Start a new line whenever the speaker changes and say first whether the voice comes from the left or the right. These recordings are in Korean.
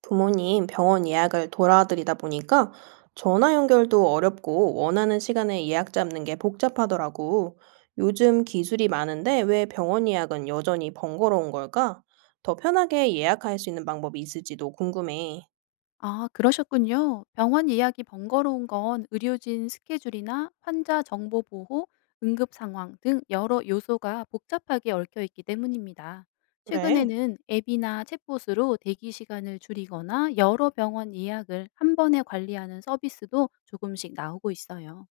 right: 부모님 병원 예약을 돌아드리다 보니까 전화 연결도 어렵고 원하는 시간에 예약 잡는 게 복잡하더라고. 요즘 기술이 많은데 왜 병원 예약은 여전히 번거로운 걸까? 더 편하게 예약할 수 있는 방법이 있을지도 궁금해.
left: 아, 그러셨군요. 병원 예약이 번거로운 건 의료진 스케줄이나 환자 정보 보호, 응급 상황 등 여러 요소가 복잡하게 얽혀 있기 때문입니다.
right: 그래,
left: 최근에는 앱이나 챗봇으로 대기 시간을 줄이거나 여러 병원 예약을 한 번에 관리하는 서비스도 조금씩 나오고 있어요.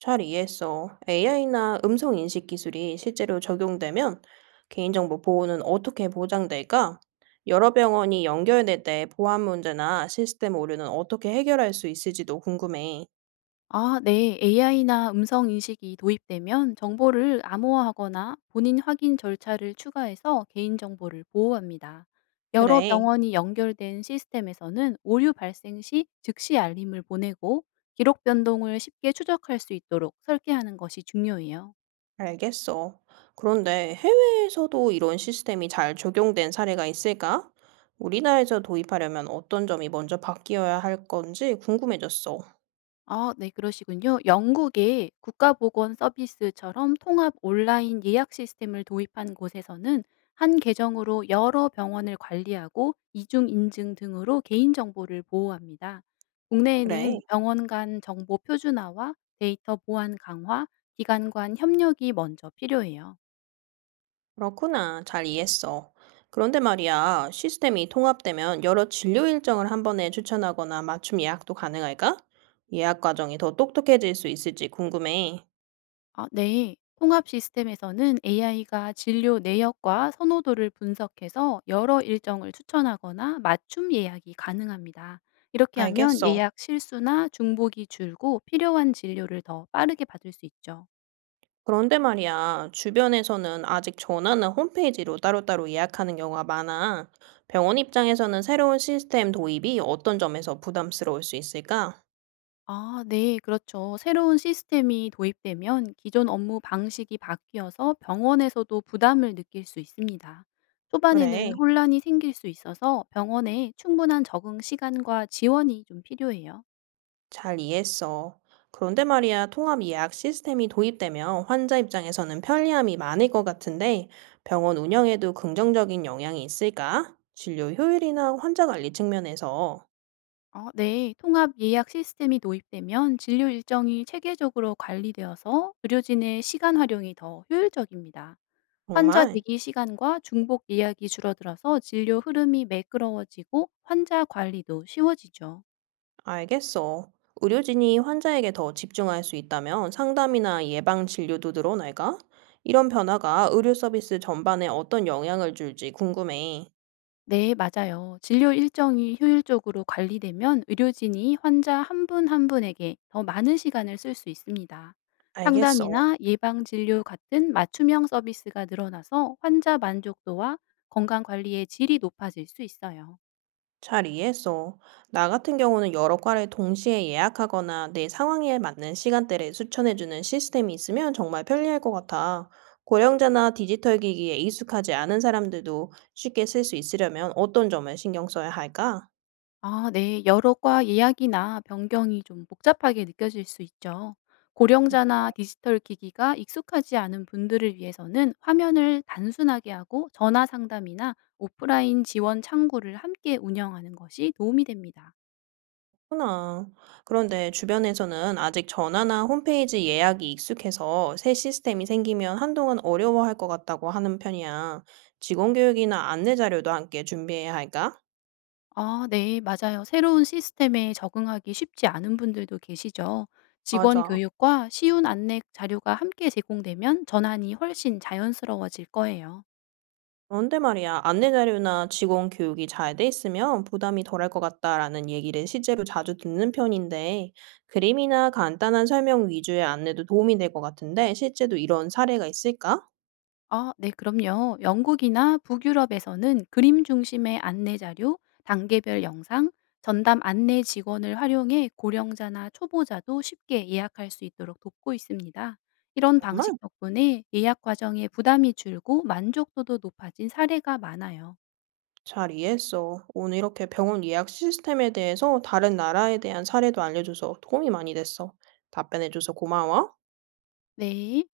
right: 잘 이해했어. AI나 음성 인식 기술이 실제로 적용되면 개인정보 보호는 어떻게 보장될까? 여러 병원이 연결될 때 보안 문제나 시스템 오류는 어떻게 해결할 수 있을지도 궁금해.
left: 아, 네. AI나 음성 인식이 도입되면 정보를 암호화하거나 본인 확인 절차를 추가해서 개인정보를 보호합니다. 여러
right: 그래,
left: 병원이 연결된 시스템에서는 오류 발생 시 즉시 알림을 보내고 기록 변동을 쉽게 추적할 수 있도록 설계하는 것이 중요해요.
right: 알겠어. 그런데 해외에서도 이런 시스템이 잘 적용된 사례가 있을까? 우리나라에서 도입하려면 어떤 점이 먼저 바뀌어야 할 건지 궁금해졌어.
left: 아, 네, 그러시군요. 영국의 국가보건 서비스처럼 통합 온라인 예약 시스템을 도입한 곳에서는 한 계정으로 여러 병원을 관리하고 이중 인증 등으로 개인 정보를 보호합니다.
right: 그래,
left: 국내에는 병원 간 정보 표준화와 데이터 보안 강화, 기관 간 협력이 먼저 필요해요.
right: 그렇구나. 잘 이해했어. 그런데 말이야, 시스템이 통합되면 여러 진료 일정을 한 번에 추천하거나 맞춤 예약도 가능할까? 예약 과정이 더 똑똑해질 수 있을지 궁금해.
left: 아, 네. 통합 시스템에서는 AI가 진료 내역과 선호도를 분석해서 여러 일정을 추천하거나 맞춤 예약이 가능합니다. 이렇게 하면
right: 알겠어.
left: 예약 실수나 중복이 줄고 필요한 진료를 더 빠르게 받을 수 있죠.
right: 그런데 말이야, 주변에서는 아직 전화나 홈페이지로 따로따로 예약하는 경우가 많아. 병원 입장에서는 새로운 시스템 도입이 어떤 점에서 부담스러울 수 있을까?
left: 아, 네, 그렇죠. 새로운 시스템이 도입되면 기존 업무 방식이 바뀌어서 병원에서도 부담을 느낄 수 있습니다. 초반에는
right: 그래,
left: 혼란이 생길 수 있어서 병원에 충분한 적응 시간과 지원이 좀 필요해요.
right: 잘 이해했어. 그런데 말이야, 통합 예약 시스템이 도입되면 환자 입장에서는 편리함이 많을 것 같은데, 병원 운영에도 긍정적인 영향이 있을까? 진료 효율이나 환자 관리 측면에서.
left: 아, 네. 통합 예약 시스템이 도입되면 진료 일정이 체계적으로 관리되어서 의료진의 시간 활용이 더 효율적입니다. 환자
right: 정말?
left: 대기 시간과 중복 예약이 줄어들어서 진료 흐름이 매끄러워지고 환자 관리도 쉬워지죠.
right: 알겠어. 의료진이 환자에게 더 집중할 수 있다면 상담이나 예방 진료도 늘어날까? 이런 변화가 의료 서비스 전반에 어떤 영향을 줄지 궁금해.
left: 네, 맞아요. 진료 일정이 효율적으로 관리되면 의료진이 환자 한 분 한 분에게 더 많은 시간을 쓸 수 있습니다.
right: 알겠어.
left: 상담이나 예방 진료 같은 맞춤형 서비스가 늘어나서 환자 만족도와 건강 관리의 질이 높아질 수 있어요.
right: 잘 이해했어. 나 같은 경우는 여러 과를 동시에 예약하거나 내 상황에 맞는 시간대를 추천해주는 시스템이 있으면 정말 편리할 것 같아. 고령자나 디지털 기기에 익숙하지 않은 사람들도 쉽게 쓸 수 있으려면 어떤 점을 신경 써야 할까?
left: 아, 네. 여러 과 예약이나 변경이 좀 복잡하게 느껴질 수 있죠. 고령자나 디지털 기기가 익숙하지 않은 분들을 위해서는 화면을 단순하게 하고 전화 상담이나 오프라인 지원 창구를 함께 운영하는 것이 도움이 됩니다.
right: 그렇구나. 그런데 주변에서는 아직 전화나 홈페이지 예약이 익숙해서 새 시스템이 생기면 한동안 어려워할 것 같다고 하는 편이야. 직원 교육이나 안내 자료도 함께 준비해야 할까?
left: 아, 네. 맞아요. 새로운 시스템에 적응하기 쉽지 않은 분들도 계시죠. 직원
right: 맞아.
left: 교육과 쉬운 안내 자료가 함께 제공되면 전환이 훨씬 자연스러워질 거예요.
right: 그런데 말이야, 안내 자료나 직원 교육이 잘 돼 있으면 부담이 덜할 것 같다라는 얘기를 실제로 자주 듣는 편인데, 그림이나 간단한 설명 위주의 안내도 도움이 될 것 같은데, 실제로 이런 사례가 있을까?
left: 아, 네, 그럼요. 영국이나 북유럽에서는 그림 중심의 안내 자료, 단계별 영상, 전담 안내 직원을 활용해 고령자나 초보자도 쉽게 예약할 수 있도록 돕고 있습니다. 이런 방식
right: 정말
left: 덕분에 예약 과정에 부담이 줄고 만족도도 높아진 사례가 많아요.
right: 잘 이해했어. 오늘 이렇게 병원 예약 시스템에 대해서 다른 나라에 대한 사례도 알려줘서 도움이 많이 됐어. 답변해줘서 고마워.
left: 네.